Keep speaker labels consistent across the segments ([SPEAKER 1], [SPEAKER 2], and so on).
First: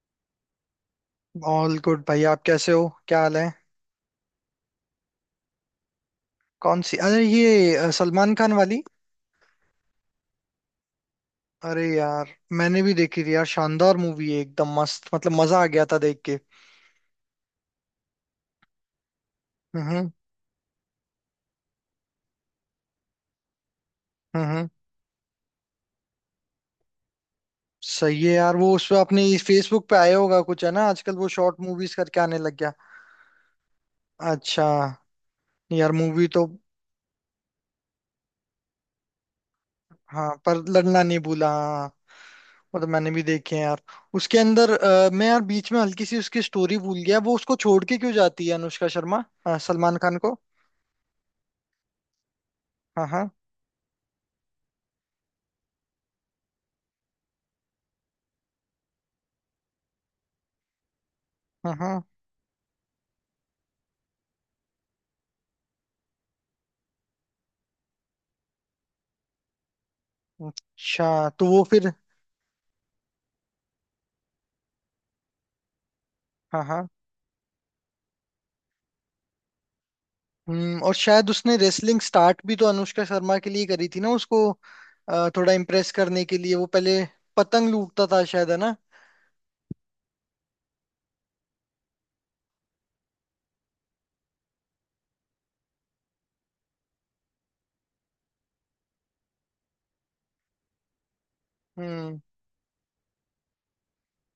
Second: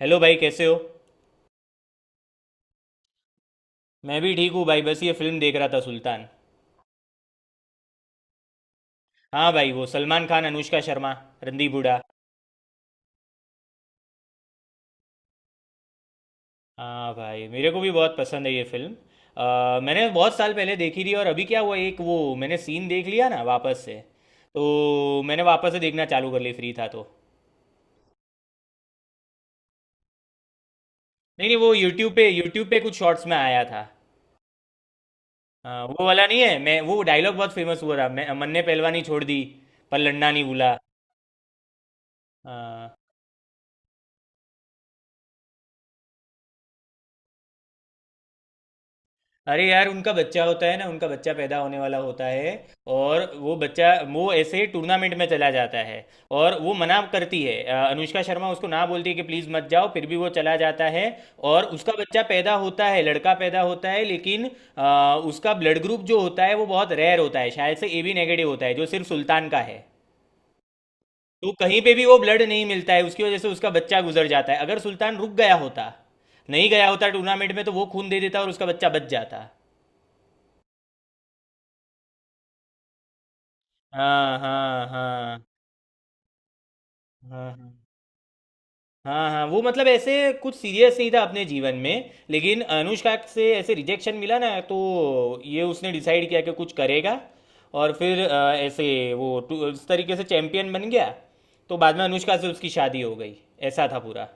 [SPEAKER 1] Hello भाई, कैसे हो?
[SPEAKER 2] ऑल गुड भाई। आप कैसे हो, क्या हाल है?
[SPEAKER 1] मैं भी ठीक हूँ भाई। बस ये फिल्म देख रहा था, सुल्तान।
[SPEAKER 2] कौन सी? अरे ये सलमान खान वाली।
[SPEAKER 1] हाँ भाई, वो सलमान खान, अनुष्का शर्मा, रणदीप
[SPEAKER 2] अरे
[SPEAKER 1] हुडा।
[SPEAKER 2] यार, मैंने भी देखी थी यार। शानदार मूवी है, एकदम मस्त, मतलब मजा आ गया था देख के।
[SPEAKER 1] हाँ भाई, मेरे को भी बहुत पसंद है ये फिल्म। मैंने
[SPEAKER 2] हम्म।
[SPEAKER 1] बहुत साल पहले देखी थी, और अभी क्या हुआ, एक वो मैंने सीन देख लिया ना वापस से।
[SPEAKER 2] हम्म।
[SPEAKER 1] तो मैंने वापस से देखना चालू कर ली, फ्री था तो।
[SPEAKER 2] सही है यार। वो उस पे आपने फेसबुक पे, आया होगा कुछ, है ना, आजकल वो
[SPEAKER 1] नहीं नहीं,
[SPEAKER 2] शॉर्ट
[SPEAKER 1] वो
[SPEAKER 2] मूवीज
[SPEAKER 1] यूट्यूब
[SPEAKER 2] करके
[SPEAKER 1] पे
[SPEAKER 2] आने लग
[SPEAKER 1] यूट्यूब
[SPEAKER 2] गया।
[SPEAKER 1] पे कुछ शॉर्ट्स में आया था।
[SPEAKER 2] अच्छा।
[SPEAKER 1] हाँ,
[SPEAKER 2] यार
[SPEAKER 1] वो वाला
[SPEAKER 2] मूवी
[SPEAKER 1] नहीं
[SPEAKER 2] तो।
[SPEAKER 1] है। मैं वो डायलॉग बहुत फेमस हुआ था, मैं मन ने पहलवानी छोड़ दी, पर लड़ना
[SPEAKER 2] हाँ,
[SPEAKER 1] नहीं
[SPEAKER 2] पर
[SPEAKER 1] भूला।
[SPEAKER 2] लड़ना नहीं भूला, हाँ। वो तो
[SPEAKER 1] हाँ।
[SPEAKER 2] मैंने भी देखे हैं यार। उसके अंदर मैं यार बीच में हल्की सी उसकी स्टोरी भूल गया। वो उसको छोड़ के क्यों जाती है अनुष्का शर्मा,
[SPEAKER 1] अरे यार,
[SPEAKER 2] सलमान
[SPEAKER 1] उनका
[SPEAKER 2] खान को?
[SPEAKER 1] बच्चा होता है ना, उनका बच्चा पैदा होने वाला होता है।
[SPEAKER 2] हाँ,
[SPEAKER 1] और
[SPEAKER 2] हाँ।
[SPEAKER 1] वो बच्चा, वो ऐसे टूर्नामेंट में चला जाता है। और वो मना करती है, अनुष्का शर्मा उसको ना बोलती है कि प्लीज़ मत जाओ, फिर भी वो चला जाता है। और
[SPEAKER 2] हाँ,
[SPEAKER 1] उसका
[SPEAKER 2] हाँ।
[SPEAKER 1] बच्चा पैदा होता है, लड़का पैदा होता है। लेकिन उसका ब्लड ग्रुप जो होता है वो बहुत रेयर होता है, शायद से AB नेगेटिव होता है, जो सिर्फ सुल्तान का है।
[SPEAKER 2] अच्छा, तो
[SPEAKER 1] तो
[SPEAKER 2] वो
[SPEAKER 1] कहीं पे
[SPEAKER 2] फिर।
[SPEAKER 1] भी वो ब्लड नहीं मिलता है, उसकी वजह से उसका बच्चा गुजर जाता है। अगर सुल्तान रुक गया होता,
[SPEAKER 2] हाँ,
[SPEAKER 1] नहीं गया
[SPEAKER 2] हाँ।
[SPEAKER 1] होता टूर्नामेंट में, तो वो खून दे देता और उसका बच्चा बच जाता।
[SPEAKER 2] हम्म। और शायद उसने रेसलिंग स्टार्ट भी तो अनुष्का शर्मा के लिए करी थी ना
[SPEAKER 1] हाँ,
[SPEAKER 2] उसको।
[SPEAKER 1] हाँ, हाँ,
[SPEAKER 2] थोड़ा इम्प्रेस करने के लिए वो पहले
[SPEAKER 1] हाँ, हाँ,
[SPEAKER 2] पतंग लूटता था शायद, है ना?
[SPEAKER 1] हाँ। हाँ, वो मतलब ऐसे कुछ सीरियस नहीं था अपने जीवन में, लेकिन अनुष्का से ऐसे रिजेक्शन मिला ना तो। ये उसने डिसाइड किया कि कुछ करेगा। और फिर ऐसे वो उस तरीके से चैंपियन बन गया। तो बाद में
[SPEAKER 2] हम्म।
[SPEAKER 1] अनुष्का से उसकी शादी हो गई। ऐसा था पूरा।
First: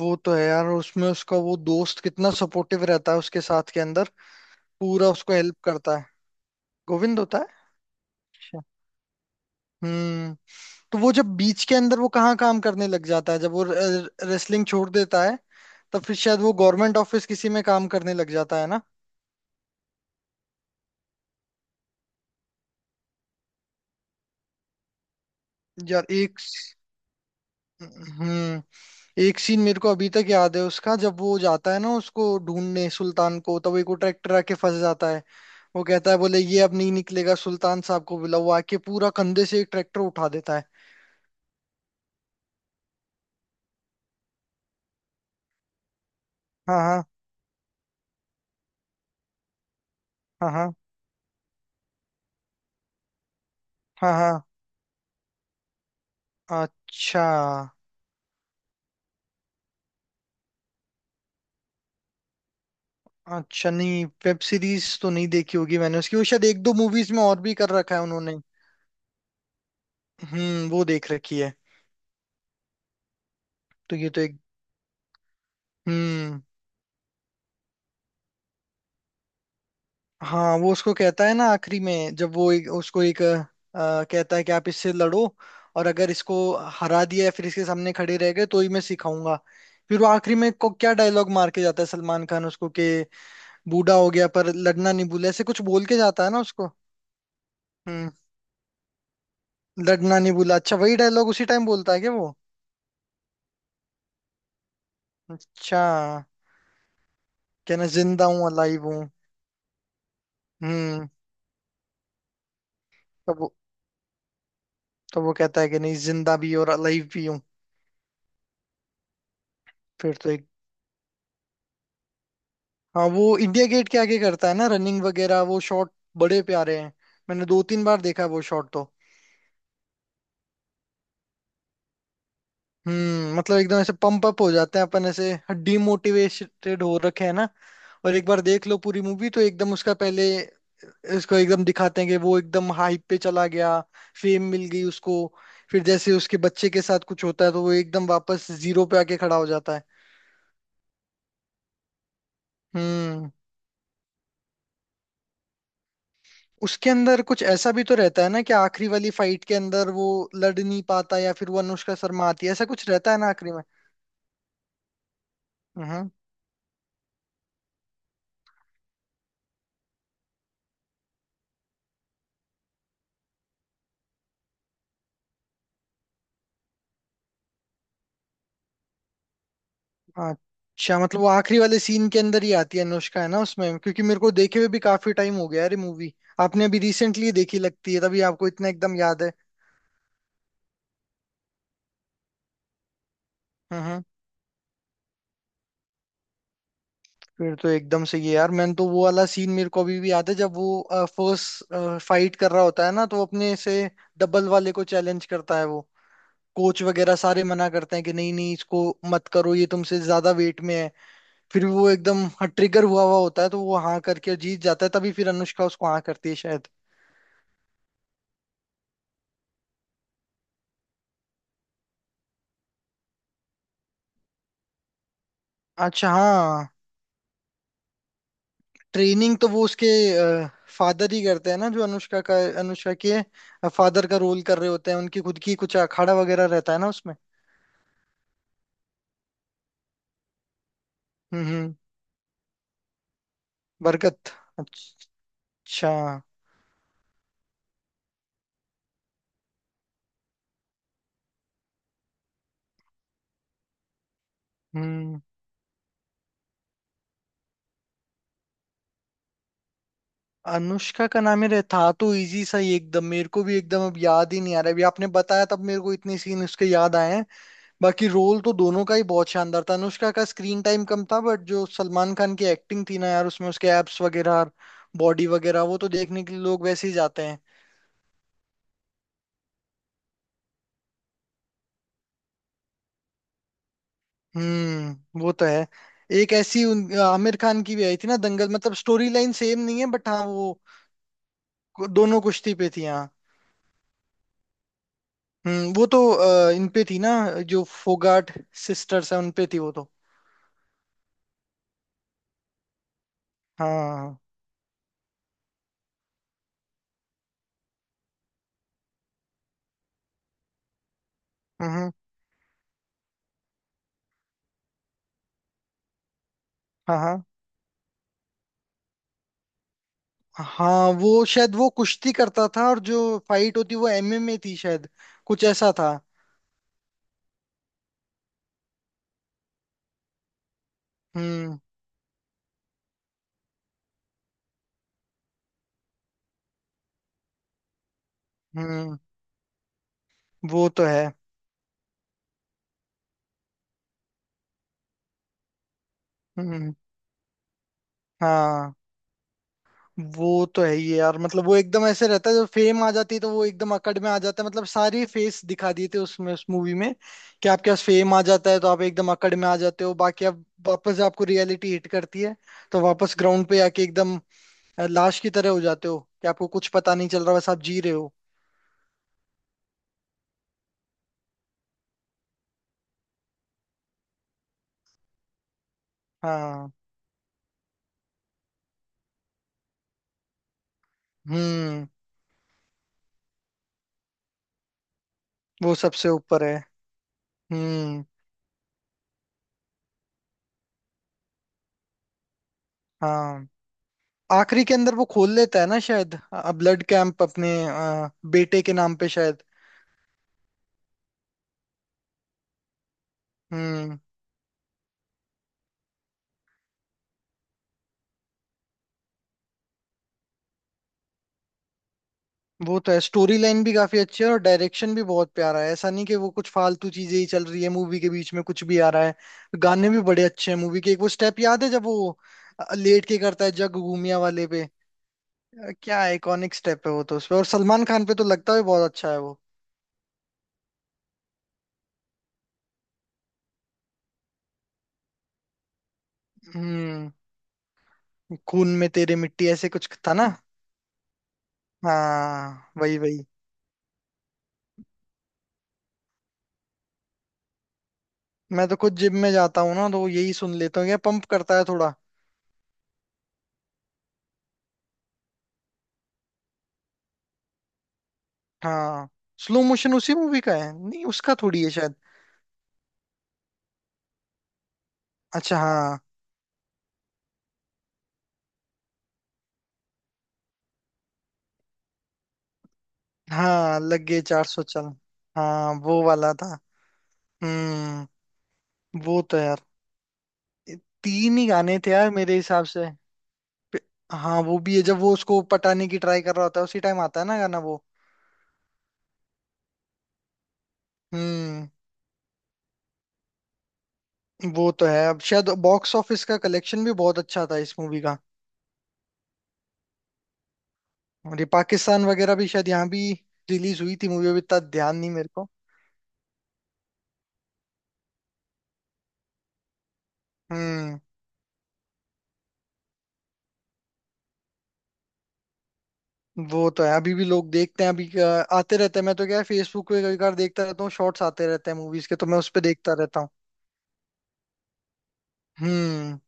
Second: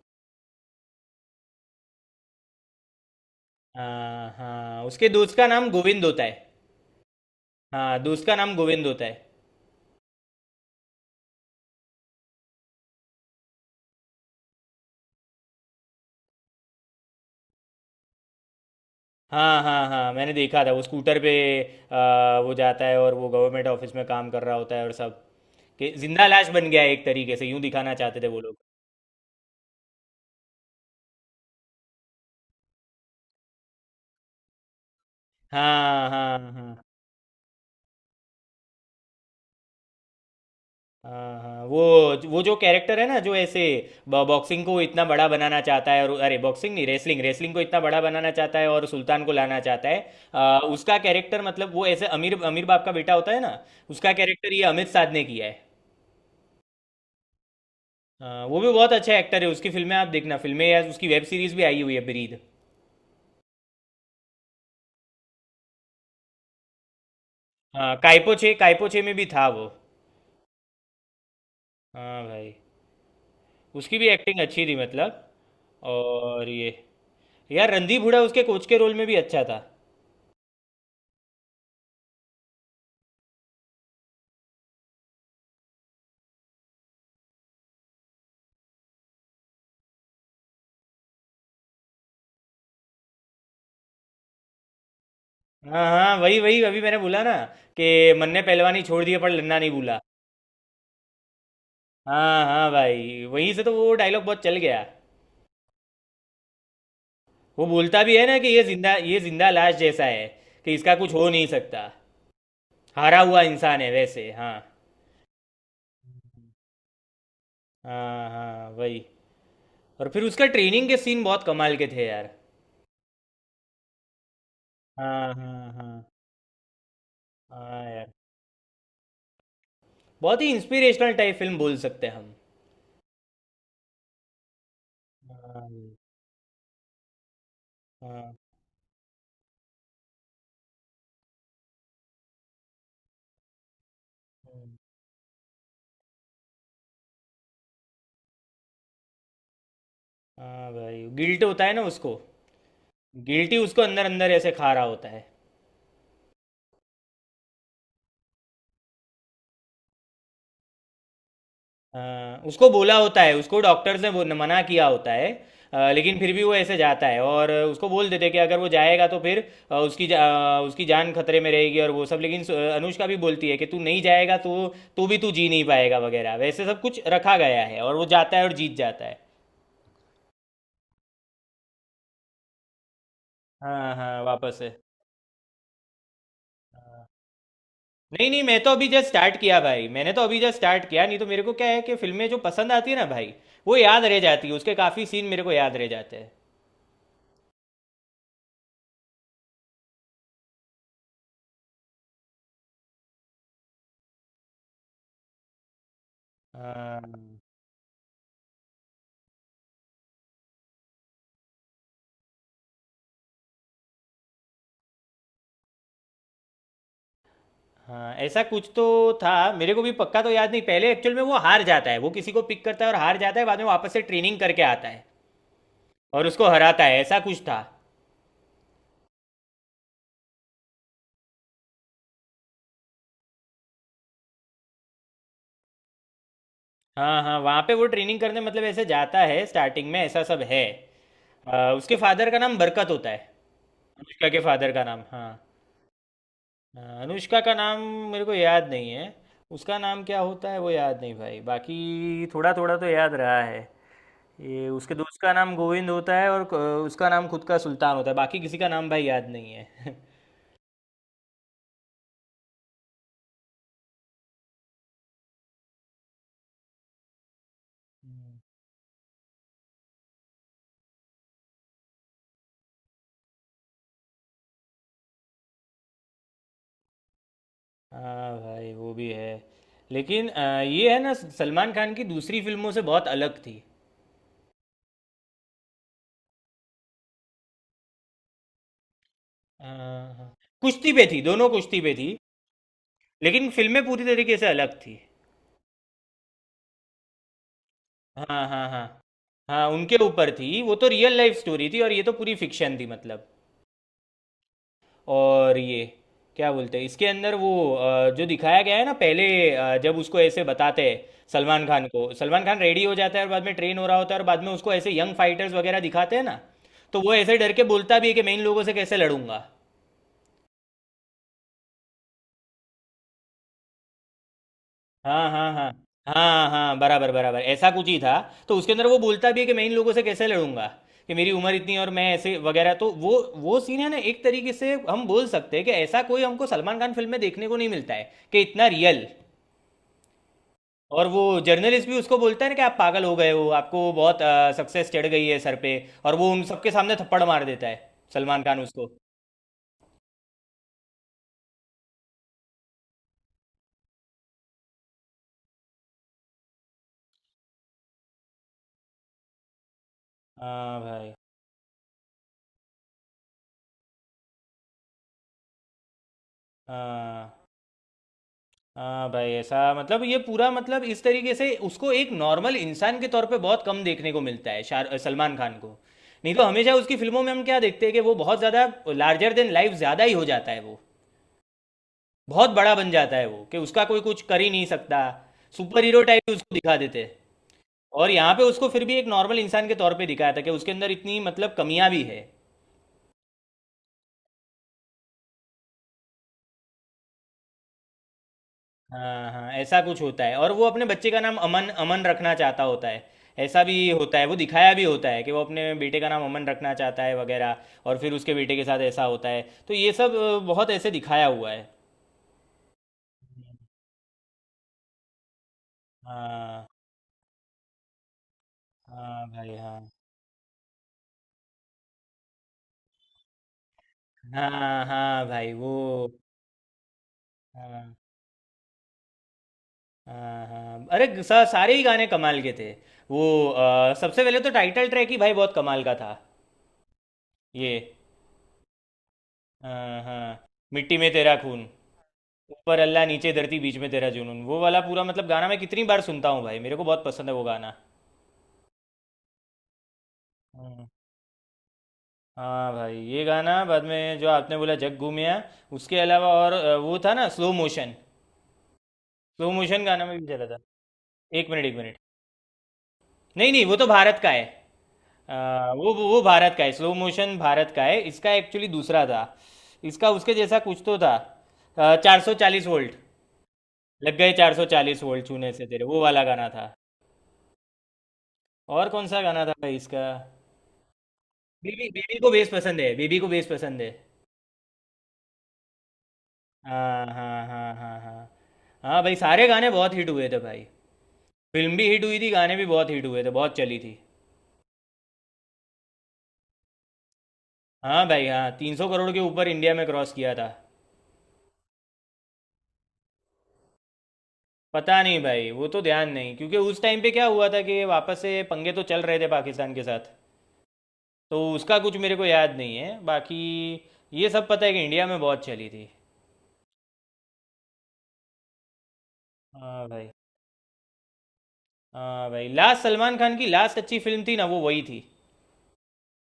[SPEAKER 2] वो तो है यार, उसमें उसका वो दोस्त कितना सपोर्टिव रहता है उसके साथ के अंदर।
[SPEAKER 1] हाँ हाँ, उसके
[SPEAKER 2] पूरा उसको
[SPEAKER 1] दोस्त का
[SPEAKER 2] हेल्प
[SPEAKER 1] नाम
[SPEAKER 2] करता
[SPEAKER 1] गोविंद
[SPEAKER 2] है।
[SPEAKER 1] होता है।
[SPEAKER 2] गोविंद होता है।
[SPEAKER 1] हाँ, दोस्त का नाम
[SPEAKER 2] अच्छा।
[SPEAKER 1] गोविंद होता है।
[SPEAKER 2] हम्म। तो वो जब बीच के अंदर वो कहाँ काम करने लग जाता है जब वो रेसलिंग छोड़ देता है? तब फिर शायद वो गवर्नमेंट ऑफिस किसी में काम करने लग जाता है ना।
[SPEAKER 1] हाँ हाँ हाँ, मैंने देखा था वो स्कूटर पे वो जाता है, और वो गवर्नमेंट ऑफिस में काम कर रहा होता है और सब। कि
[SPEAKER 2] यार
[SPEAKER 1] जिंदा
[SPEAKER 2] एक।
[SPEAKER 1] लाश बन गया है एक तरीके से, यूं दिखाना चाहते थे वो लोग।
[SPEAKER 2] हम्म। एक सीन मेरे को अभी तक याद है उसका, जब वो जाता है ना उसको ढूंढने सुल्तान को, तब एक वो ट्रैक्टर आके फंस जाता है। वो
[SPEAKER 1] हाँ,
[SPEAKER 2] कहता है, बोले
[SPEAKER 1] हाँ,
[SPEAKER 2] ये अब
[SPEAKER 1] हाँ,
[SPEAKER 2] नहीं निकलेगा, सुल्तान साहब को बुलाओ। वो आके पूरा कंधे से एक ट्रैक्टर उठा देता है।
[SPEAKER 1] हाँ, हाँ, वो जो कैरेक्टर है ना, जो ऐसे बॉक्सिंग को इतना बड़ा बनाना चाहता है। और अरे, बॉक्सिंग
[SPEAKER 2] हाँ,
[SPEAKER 1] नहीं,
[SPEAKER 2] हाँ,
[SPEAKER 1] रेसलिंग रेसलिंग को इतना बड़ा बनाना चाहता है और सुल्तान को लाना चाहता है।
[SPEAKER 2] हाँ,
[SPEAKER 1] उसका कैरेक्टर मतलब, वो ऐसे अमीर अमीर बाप का बेटा होता है ना। उसका
[SPEAKER 2] हाँ, हाँ,
[SPEAKER 1] कैरेक्टर ये अमित साध ने किया है।
[SPEAKER 2] हाँ। अच्छा।
[SPEAKER 1] हाँ, वो भी बहुत अच्छा एक्टर है। उसकी फिल्में आप देखना, फिल्में या उसकी वेब सीरीज भी आई हुई है, ब्रीद।
[SPEAKER 2] अच्छा, नहीं, वेब सीरीज तो नहीं देखी होगी मैंने उसकी। वो शायद एक दो मूवीज में और भी कर
[SPEAKER 1] हाँ,
[SPEAKER 2] रखा है उन्होंने।
[SPEAKER 1] कायपोचे, कायपोचे में भी था वो।
[SPEAKER 2] हम्म। वो देख रखी है।
[SPEAKER 1] हाँ भाई,
[SPEAKER 2] तो
[SPEAKER 1] उसकी भी
[SPEAKER 2] ये तो एक।
[SPEAKER 1] एक्टिंग अच्छी थी मतलब।
[SPEAKER 2] हम्म।
[SPEAKER 1] और ये, यार रणदीप हुडा उसके कोच के रोल में भी अच्छा था।
[SPEAKER 2] हाँ, वो उसको कहता है ना आखिरी में जब वो उसको एक कहता है कि आप इससे लड़ो, और अगर इसको हरा दिया या फिर इसके सामने खड़े रह गए तो ही मैं सिखाऊंगा। फिर वो आखिरी में को क्या डायलॉग मार के जाता है सलमान खान उसको, कि बूढ़ा हो गया पर लड़ना नहीं भूला, ऐसे कुछ
[SPEAKER 1] हाँ
[SPEAKER 2] बोल के
[SPEAKER 1] हाँ,
[SPEAKER 2] जाता है
[SPEAKER 1] वही
[SPEAKER 2] ना
[SPEAKER 1] वही,
[SPEAKER 2] उसको।
[SPEAKER 1] अभी मैंने बोला ना
[SPEAKER 2] हम्म।
[SPEAKER 1] कि मन ने पहलवानी छोड़ दिया, पर लड़ना नहीं भूला।
[SPEAKER 2] लड़ना नहीं भूला। अच्छा, वही डायलॉग उसी टाइम बोलता है क्या वो?
[SPEAKER 1] हाँ हाँ भाई, वहीं से तो वो डायलॉग बहुत चल गया।
[SPEAKER 2] अच्छा।
[SPEAKER 1] वो
[SPEAKER 2] कहना
[SPEAKER 1] बोलता भी
[SPEAKER 2] जिंदा
[SPEAKER 1] है ना
[SPEAKER 2] हूँ,
[SPEAKER 1] कि ये
[SPEAKER 2] अलाइव
[SPEAKER 1] जिंदा
[SPEAKER 2] हूँ।
[SPEAKER 1] ये जिंदा लाश जैसा है, कि इसका
[SPEAKER 2] हम्म।
[SPEAKER 1] कुछ हो नहीं सकता, हारा
[SPEAKER 2] तब
[SPEAKER 1] हुआ
[SPEAKER 2] वो
[SPEAKER 1] इंसान है वैसे, हाँ।
[SPEAKER 2] तब वो कहता है कि नहीं, जिंदा भी और अलाइव भी हूँ।
[SPEAKER 1] हाँ हाँ, वही। और
[SPEAKER 2] फिर
[SPEAKER 1] फिर
[SPEAKER 2] तो
[SPEAKER 1] उसका
[SPEAKER 2] एक।
[SPEAKER 1] ट्रेनिंग के सीन बहुत कमाल के थे यार।
[SPEAKER 2] हाँ, वो इंडिया गेट के आगे करता है ना रनिंग
[SPEAKER 1] हाँ
[SPEAKER 2] वगैरह वो
[SPEAKER 1] हाँ
[SPEAKER 2] शॉट।
[SPEAKER 1] हाँ,
[SPEAKER 2] बड़े प्यारे हैं। मैंने दो
[SPEAKER 1] हाँ
[SPEAKER 2] तीन बार
[SPEAKER 1] यार,
[SPEAKER 2] देखा है वो शॉट तो।
[SPEAKER 1] बहुत ही इंस्पिरेशनल टाइप फिल्म बोल सकते हैं हम।
[SPEAKER 2] हम्म, मतलब एकदम ऐसे पंप अप हो जाते हैं अपन ऐसे।
[SPEAKER 1] हाँ हाँ।
[SPEAKER 2] डिमोटिवेटेड हो रखे हैं ना, और एक
[SPEAKER 1] हाँ।
[SPEAKER 2] बार देख लो पूरी मूवी तो एकदम उसका पहले, इसको एकदम दिखाते हैं कि वो एकदम हाइप पे चला गया, फेम मिल गई उसको। फिर जैसे उसके बच्चे के साथ कुछ होता है तो वो एकदम वापस जीरो पे आके खड़ा हो जाता है।
[SPEAKER 1] हाँ भाई, गिल्ट होता है ना उसको।
[SPEAKER 2] हम्म।
[SPEAKER 1] गिल्टी उसको अंदर अंदर ऐसे खा रहा होता है।
[SPEAKER 2] उसके अंदर कुछ ऐसा भी तो रहता है ना, कि आखिरी वाली फाइट के अंदर वो लड़ नहीं पाता, या फिर वो अनुष्का शर्मा
[SPEAKER 1] हाँ,
[SPEAKER 2] आती है, ऐसा
[SPEAKER 1] उसको
[SPEAKER 2] कुछ
[SPEAKER 1] बोला
[SPEAKER 2] रहता है
[SPEAKER 1] होता
[SPEAKER 2] ना
[SPEAKER 1] है,
[SPEAKER 2] आखिरी
[SPEAKER 1] उसको
[SPEAKER 2] में।
[SPEAKER 1] डॉक्टर्स ने मना किया होता है।
[SPEAKER 2] हम्म।
[SPEAKER 1] लेकिन फिर भी वो ऐसे जाता है और उसको बोल देते हैं कि अगर वो जाएगा तो फिर अ, उसकी जा, उसकी जान खतरे में रहेगी और वो सब। लेकिन अनुष्का भी बोलती है कि तू नहीं जाएगा तो भी तू जी नहीं पाएगा वगैरह वैसे, सब कुछ रखा गया है, और वो जाता है और जीत जाता है।
[SPEAKER 2] अच्छा, मतलब वो आखिरी वाले सीन के अंदर ही आती है अनुष्का, है ना उसमें?
[SPEAKER 1] हाँ
[SPEAKER 2] क्योंकि मेरे
[SPEAKER 1] हाँ,
[SPEAKER 2] को
[SPEAKER 1] वापस
[SPEAKER 2] देखे
[SPEAKER 1] है।
[SPEAKER 2] हुए भी काफी टाइम हो गया अरे मूवी। आपने अभी रिसेंटली देखी लगती है, तभी
[SPEAKER 1] नहीं नहीं,
[SPEAKER 2] आपको
[SPEAKER 1] मैं
[SPEAKER 2] इतना
[SPEAKER 1] तो अभी
[SPEAKER 2] एकदम
[SPEAKER 1] जस्ट
[SPEAKER 2] याद है।
[SPEAKER 1] स्टार्ट किया भाई, मैंने तो अभी जस्ट स्टार्ट किया। नहीं तो मेरे को क्या है कि फिल्में जो पसंद आती है ना भाई, वो
[SPEAKER 2] हम्म।
[SPEAKER 1] याद रह जाती है, उसके काफ़ी सीन मेरे को याद रह जाते हैं।
[SPEAKER 2] फिर तो एकदम सही है यार। मैंने तो वो वाला सीन मेरे को अभी भी याद है जब वो फर्स्ट फाइट कर रहा होता है ना, तो वो अपने से डबल वाले को चैलेंज करता है वो। कोच वगैरह
[SPEAKER 1] हाँ
[SPEAKER 2] सारे मना करते हैं कि नहीं, नहीं, इसको मत करो, ये तुमसे ज्यादा वेट में है। फिर भी वो एकदम ट्रिगर हुआ हुआ होता है तो वो हाँ करके जीत जाता है, तभी फिर अनुष्का उसको हाँ करती है शायद।
[SPEAKER 1] हाँ, ऐसा कुछ तो था। मेरे को भी पक्का तो याद नहीं, पहले एक्चुअल में वो हार जाता है, वो किसी को पिक करता है और हार जाता है, बाद में वापस से ट्रेनिंग करके आता है
[SPEAKER 2] अच्छा,
[SPEAKER 1] और उसको
[SPEAKER 2] हाँ।
[SPEAKER 1] हराता है। ऐसा कुछ था।
[SPEAKER 2] ट्रेनिंग तो वो उसके फादर ही करते हैं ना, जो अनुष्का के फादर का रोल कर रहे होते हैं। उनकी खुद की कुछ अखाड़ा वगैरह रहता है ना उसमें।
[SPEAKER 1] हाँ हाँ, वहाँ पे वो ट्रेनिंग करने मतलब ऐसे जाता है स्टार्टिंग में, ऐसा सब है।
[SPEAKER 2] हम्म। हम्म।
[SPEAKER 1] उसके फादर का नाम बरकत होता है। अनुष्का
[SPEAKER 2] बरकत।
[SPEAKER 1] के फादर का नाम,
[SPEAKER 2] अच्छा।
[SPEAKER 1] हाँ। हाँ, अनुष्का का नाम मेरे को याद नहीं है। उसका नाम क्या होता है वो याद नहीं भाई, बाकी थोड़ा थोड़ा तो याद रहा है। ये उसके
[SPEAKER 2] हम्म।
[SPEAKER 1] दोस्त का नाम गोविंद होता है, और उसका नाम खुद का सुल्तान होता है। बाकी किसी का नाम भाई याद नहीं है।
[SPEAKER 2] अनुष्का का नाम ही रहे था तो इजी सा ही एकदम, मेरे को भी एकदम अब याद ही नहीं आ रहा। अभी आपने बताया तब मेरे को इतने सीन उसके याद आए हैं। बाकी रोल तो दोनों का ही बहुत शानदार था। अनुष्का का स्क्रीन टाइम कम था, बट जो सलमान खान की एक्टिंग थी ना यार, उसमें उसके एब्स वगैरह, बॉडी वगैरह, वो तो देखने के लिए लोग वैसे ही जाते हैं।
[SPEAKER 1] हाँ भाई, वो भी है। लेकिन ये है ना, सलमान खान की दूसरी फिल्मों से बहुत अलग थी।
[SPEAKER 2] हम्म। वो तो है। एक ऐसी आमिर खान की भी आई थी ना दंगल, मतलब स्टोरी लाइन सेम नहीं है, बट
[SPEAKER 1] हाँ,
[SPEAKER 2] हाँ
[SPEAKER 1] हाँ।
[SPEAKER 2] वो
[SPEAKER 1] कुश्ती पे थी, दोनों कुश्ती पे थी।
[SPEAKER 2] दोनों कुश्ती पे थी, हाँ।
[SPEAKER 1] लेकिन फिल्में पूरी तरीके से अलग थी।
[SPEAKER 2] हम्म, वो तो इन पे थी ना, जो फोगाट
[SPEAKER 1] हाँ हाँ हाँ
[SPEAKER 2] सिस्टर्स है उन पे थी
[SPEAKER 1] हाँ।
[SPEAKER 2] वो तो।
[SPEAKER 1] उनके ऊपर थी, वो तो रियल लाइफ स्टोरी थी, और ये तो पूरी फिक्शन थी मतलब।
[SPEAKER 2] हाँ।
[SPEAKER 1] और ये, क्या बोलते हैं इसके अंदर वो जो दिखाया गया है ना पहले, जब उसको ऐसे बताते हैं सलमान खान
[SPEAKER 2] हम्म।
[SPEAKER 1] को, सलमान खान रेडी हो जाता है और बाद में ट्रेन हो रहा होता है, और बाद में उसको ऐसे यंग फाइटर्स वगैरह दिखाते हैं ना।
[SPEAKER 2] हाँ,
[SPEAKER 1] तो वो
[SPEAKER 2] हाँ,
[SPEAKER 1] ऐसे डर के बोलता भी है कि मैं इन लोगों से कैसे लड़ूंगा।
[SPEAKER 2] हाँ। वो शायद वो कुश्ती करता था, और जो फाइट होती वो एमएमए थी शायद,
[SPEAKER 1] हाँ
[SPEAKER 2] कुछ
[SPEAKER 1] हाँ हाँ
[SPEAKER 2] ऐसा था।
[SPEAKER 1] हाँ हाँ, बराबर बराबर, ऐसा कुछ ही था। तो उसके अंदर वो बोलता भी है कि मैं इन लोगों से कैसे लड़ूंगा, कि मेरी उम्र
[SPEAKER 2] हम्म।
[SPEAKER 1] इतनी है और मैं ऐसे वगैरह। तो वो सीन है ना, एक तरीके से हम बोल सकते हैं कि ऐसा कोई हमको सलमान खान फिल्म में देखने को नहीं मिलता है, कि इतना
[SPEAKER 2] हम्म।
[SPEAKER 1] रियल।
[SPEAKER 2] वो तो
[SPEAKER 1] और
[SPEAKER 2] है।
[SPEAKER 1] वो जर्नलिस्ट भी उसको बोलता है ना कि आप पागल हो गए हो, आपको बहुत सक्सेस चढ़ गई है सर पे। और वो उन सबके
[SPEAKER 2] हम्म।
[SPEAKER 1] सामने थप्पड़ मार देता है, सलमान खान
[SPEAKER 2] हाँ,
[SPEAKER 1] उसको।
[SPEAKER 2] वो तो है ही यार, मतलब वो एकदम ऐसे रहता है, जब फेम आ जाती है तो वो एकदम अकड़ में आ जाता है, मतलब सारी फेस दिखा दिए थे उसमें उस मूवी में, कि आपके पास फेम आ जाता है तो आप एकदम अकड़ में आ जाते हो, बाकी अब
[SPEAKER 1] हाँ
[SPEAKER 2] वापस
[SPEAKER 1] भाई।
[SPEAKER 2] आपको रियलिटी हिट करती है। तो वापस ग्राउंड पे आके एकदम लाश की तरह हो जाते हो, कि आपको कुछ पता नहीं चल रहा,
[SPEAKER 1] हाँ
[SPEAKER 2] बस आप जी रहे हो।
[SPEAKER 1] हाँ भाई, ऐसा मतलब ये पूरा मतलब, इस तरीके से उसको एक नॉर्मल इंसान के तौर पे बहुत कम देखने को मिलता है, शार सलमान खान को। नहीं तो
[SPEAKER 2] हाँ।
[SPEAKER 1] हमेशा उसकी फिल्मों में हम क्या देखते हैं कि वो बहुत ज़्यादा, लार्जर देन लाइफ ज़्यादा ही हो जाता है वो।
[SPEAKER 2] हम्म।
[SPEAKER 1] बहुत बड़ा बन जाता है वो, कि उसका कोई कुछ कर ही नहीं सकता।
[SPEAKER 2] वो
[SPEAKER 1] सुपर हीरो
[SPEAKER 2] सबसे
[SPEAKER 1] टाइप
[SPEAKER 2] ऊपर
[SPEAKER 1] उसको
[SPEAKER 2] है।
[SPEAKER 1] दिखा देते हैं।
[SPEAKER 2] हम्म।
[SPEAKER 1] और यहाँ पे उसको फिर भी एक नॉर्मल इंसान के तौर पे दिखाया था, कि उसके अंदर इतनी मतलब कमियां भी है।
[SPEAKER 2] हाँ, आखिरी के अंदर वो खोल लेता है ना शायद, ब्लड कैंप अपने बेटे के नाम पे
[SPEAKER 1] हाँ
[SPEAKER 2] शायद।
[SPEAKER 1] हाँ, ऐसा कुछ होता है, और वो अपने बच्चे का नाम अमन अमन रखना चाहता होता है। ऐसा भी
[SPEAKER 2] हम्म।
[SPEAKER 1] होता है, वो दिखाया भी होता है कि वो अपने बेटे का नाम अमन रखना चाहता है वगैरह। और फिर उसके बेटे के साथ ऐसा होता है। तो ये सब बहुत ऐसे दिखाया हुआ है।
[SPEAKER 2] वो तो है, स्टोरी लाइन भी काफी अच्छी है और डायरेक्शन भी बहुत प्यारा है। ऐसा नहीं कि वो कुछ
[SPEAKER 1] हाँ
[SPEAKER 2] फालतू चीजें ही चल रही है मूवी के बीच में, कुछ भी आ रहा है।
[SPEAKER 1] हाँ भाई, हाँ।
[SPEAKER 2] गाने भी बड़े अच्छे हैं मूवी के। एक वो स्टेप याद है जब वो लेट के करता है जग घूमिया वाले पे।
[SPEAKER 1] हाँ हाँ भाई, वो।
[SPEAKER 2] क्या आइकॉनिक स्टेप है वो तो, उसपे और सलमान
[SPEAKER 1] हाँ
[SPEAKER 2] खान पे तो लगता है बहुत अच्छा है वो।
[SPEAKER 1] हाँ हाँ, अरे सारे ही गाने कमाल के थे। वो सबसे पहले तो टाइटल ट्रैक ही भाई बहुत कमाल का था।
[SPEAKER 2] हम्म।
[SPEAKER 1] ये,
[SPEAKER 2] खून में तेरे मिट्टी, ऐसे कुछ
[SPEAKER 1] हाँ
[SPEAKER 2] था ना।
[SPEAKER 1] हाँ, मिट्टी में तेरा खून,
[SPEAKER 2] हाँ,
[SPEAKER 1] ऊपर
[SPEAKER 2] वही
[SPEAKER 1] अल्लाह
[SPEAKER 2] वही।
[SPEAKER 1] नीचे धरती बीच में तेरा जुनून, वो वाला पूरा मतलब गाना मैं कितनी बार सुनता हूँ भाई, मेरे को बहुत पसंद है वो गाना।
[SPEAKER 2] मैं तो खुद जिम में जाता हूँ ना, तो यही सुन लेता
[SPEAKER 1] हम्म,
[SPEAKER 2] हूँ, ये पंप करता है थोड़ा।
[SPEAKER 1] हाँ भाई, ये गाना बाद में जो आपने बोला, जग घूमिया, उसके अलावा और वो था ना, स्लो मोशन।
[SPEAKER 2] हाँ।
[SPEAKER 1] स्लो
[SPEAKER 2] स्लो
[SPEAKER 1] मोशन
[SPEAKER 2] मोशन
[SPEAKER 1] गाना
[SPEAKER 2] उसी
[SPEAKER 1] में भी
[SPEAKER 2] मूवी
[SPEAKER 1] चला
[SPEAKER 2] का
[SPEAKER 1] था।
[SPEAKER 2] है? नहीं, उसका
[SPEAKER 1] एक
[SPEAKER 2] थोड़ी
[SPEAKER 1] मिनट,
[SPEAKER 2] है
[SPEAKER 1] एक
[SPEAKER 2] शायद।
[SPEAKER 1] मिनट। नहीं नहीं, वो तो भारत का है।
[SPEAKER 2] अच्छा,
[SPEAKER 1] अ, वो
[SPEAKER 2] हाँ।
[SPEAKER 1] वो वो भारत का है, स्लो मोशन भारत का है, इसका एक्चुअली दूसरा था। इसका उसके जैसा कुछ तो था। 440 वोल्ट।
[SPEAKER 2] हाँ, लग
[SPEAKER 1] लग
[SPEAKER 2] गए
[SPEAKER 1] गए
[SPEAKER 2] चार
[SPEAKER 1] चार
[SPEAKER 2] सौ
[SPEAKER 1] सौ
[SPEAKER 2] चल।
[SPEAKER 1] चालीस वोल्ट छूने से
[SPEAKER 2] हाँ,
[SPEAKER 1] तेरे, वो
[SPEAKER 2] वो
[SPEAKER 1] वाला
[SPEAKER 2] वाला था।
[SPEAKER 1] गाना था।
[SPEAKER 2] हम्म,
[SPEAKER 1] और कौन सा
[SPEAKER 2] वो तो
[SPEAKER 1] गाना था
[SPEAKER 2] यार,
[SPEAKER 1] भाई इसका?
[SPEAKER 2] तीन ही गाने
[SPEAKER 1] बेबी,
[SPEAKER 2] थे यार
[SPEAKER 1] बेबी को
[SPEAKER 2] मेरे
[SPEAKER 1] बेस
[SPEAKER 2] हिसाब
[SPEAKER 1] पसंद है,
[SPEAKER 2] से।
[SPEAKER 1] बेबी को बेस पसंद
[SPEAKER 2] पे-
[SPEAKER 1] है।
[SPEAKER 2] हाँ, वो भी है, जब वो उसको पटाने की ट्राई कर रहा होता है उसी टाइम
[SPEAKER 1] हाँ,
[SPEAKER 2] आता है ना
[SPEAKER 1] हाँ,
[SPEAKER 2] गाना
[SPEAKER 1] हाँ,
[SPEAKER 2] वो।
[SPEAKER 1] हाँ, हाँ। हाँ भाई, सारे गाने बहुत हिट हुए थे भाई।
[SPEAKER 2] हम्म।
[SPEAKER 1] फिल्म भी हिट हुई थी, गाने भी बहुत हिट हुए थे, बहुत चली थी।
[SPEAKER 2] वो तो है, अब शायद बॉक्स ऑफिस का कलेक्शन भी बहुत अच्छा था इस मूवी
[SPEAKER 1] हाँ
[SPEAKER 2] का।
[SPEAKER 1] भाई, हाँ, 300 करोड़ के ऊपर इंडिया में क्रॉस किया था।
[SPEAKER 2] और ये पाकिस्तान वगैरह भी शायद, यहाँ भी रिलीज हुई थी मूवी, अभी इतना ध्यान
[SPEAKER 1] पता
[SPEAKER 2] नहीं
[SPEAKER 1] नहीं
[SPEAKER 2] मेरे को।
[SPEAKER 1] भाई, वो तो ध्यान नहीं, क्योंकि उस टाइम पे क्या हुआ था कि वापस से पंगे तो चल रहे थे पाकिस्तान के साथ।
[SPEAKER 2] हम्म।
[SPEAKER 1] तो उसका कुछ मेरे को याद नहीं है बाकी। ये सब पता है कि इंडिया में बहुत चली थी।
[SPEAKER 2] वो तो है, अभी भी लोग देखते हैं अभी आते रहते हैं। मैं तो, क्या है,
[SPEAKER 1] हाँ
[SPEAKER 2] फेसबुक पे
[SPEAKER 1] भाई,
[SPEAKER 2] कभी कभार देखता रहता हूँ, शॉर्ट्स आते रहते हैं मूवीज के, तो
[SPEAKER 1] हाँ
[SPEAKER 2] मैं
[SPEAKER 1] भाई,
[SPEAKER 2] उस पे
[SPEAKER 1] लास्ट
[SPEAKER 2] देखता
[SPEAKER 1] सलमान
[SPEAKER 2] रहता हूँ।
[SPEAKER 1] खान की लास्ट अच्छी फिल्म थी ना वो, वही थी।
[SPEAKER 2] हम्म।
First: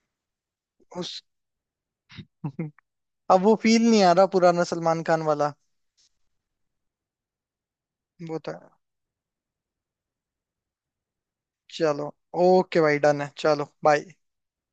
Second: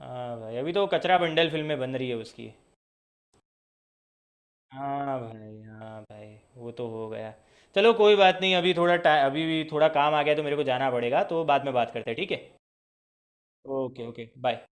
[SPEAKER 1] हाँ भाई, अभी तो
[SPEAKER 2] उस
[SPEAKER 1] कचरा बंडल फिल्में बन रही है उसकी।
[SPEAKER 2] अब वो फील नहीं आ रहा पुराना सलमान
[SPEAKER 1] हाँ
[SPEAKER 2] खान वाला।
[SPEAKER 1] भाई, हाँ भाई, वो तो हो गया। चलो कोई बात
[SPEAKER 2] वो तो
[SPEAKER 1] नहीं,
[SPEAKER 2] है।
[SPEAKER 1] अभी थोड़ा टाइम, अभी भी थोड़ा काम आ गया तो मेरे को जाना पड़ेगा, तो बाद में बात
[SPEAKER 2] चलो।
[SPEAKER 1] करते हैं, ठीक है।
[SPEAKER 2] ओके भाई, डन है, चलो
[SPEAKER 1] ओके,
[SPEAKER 2] बाय।
[SPEAKER 1] Okay, bye.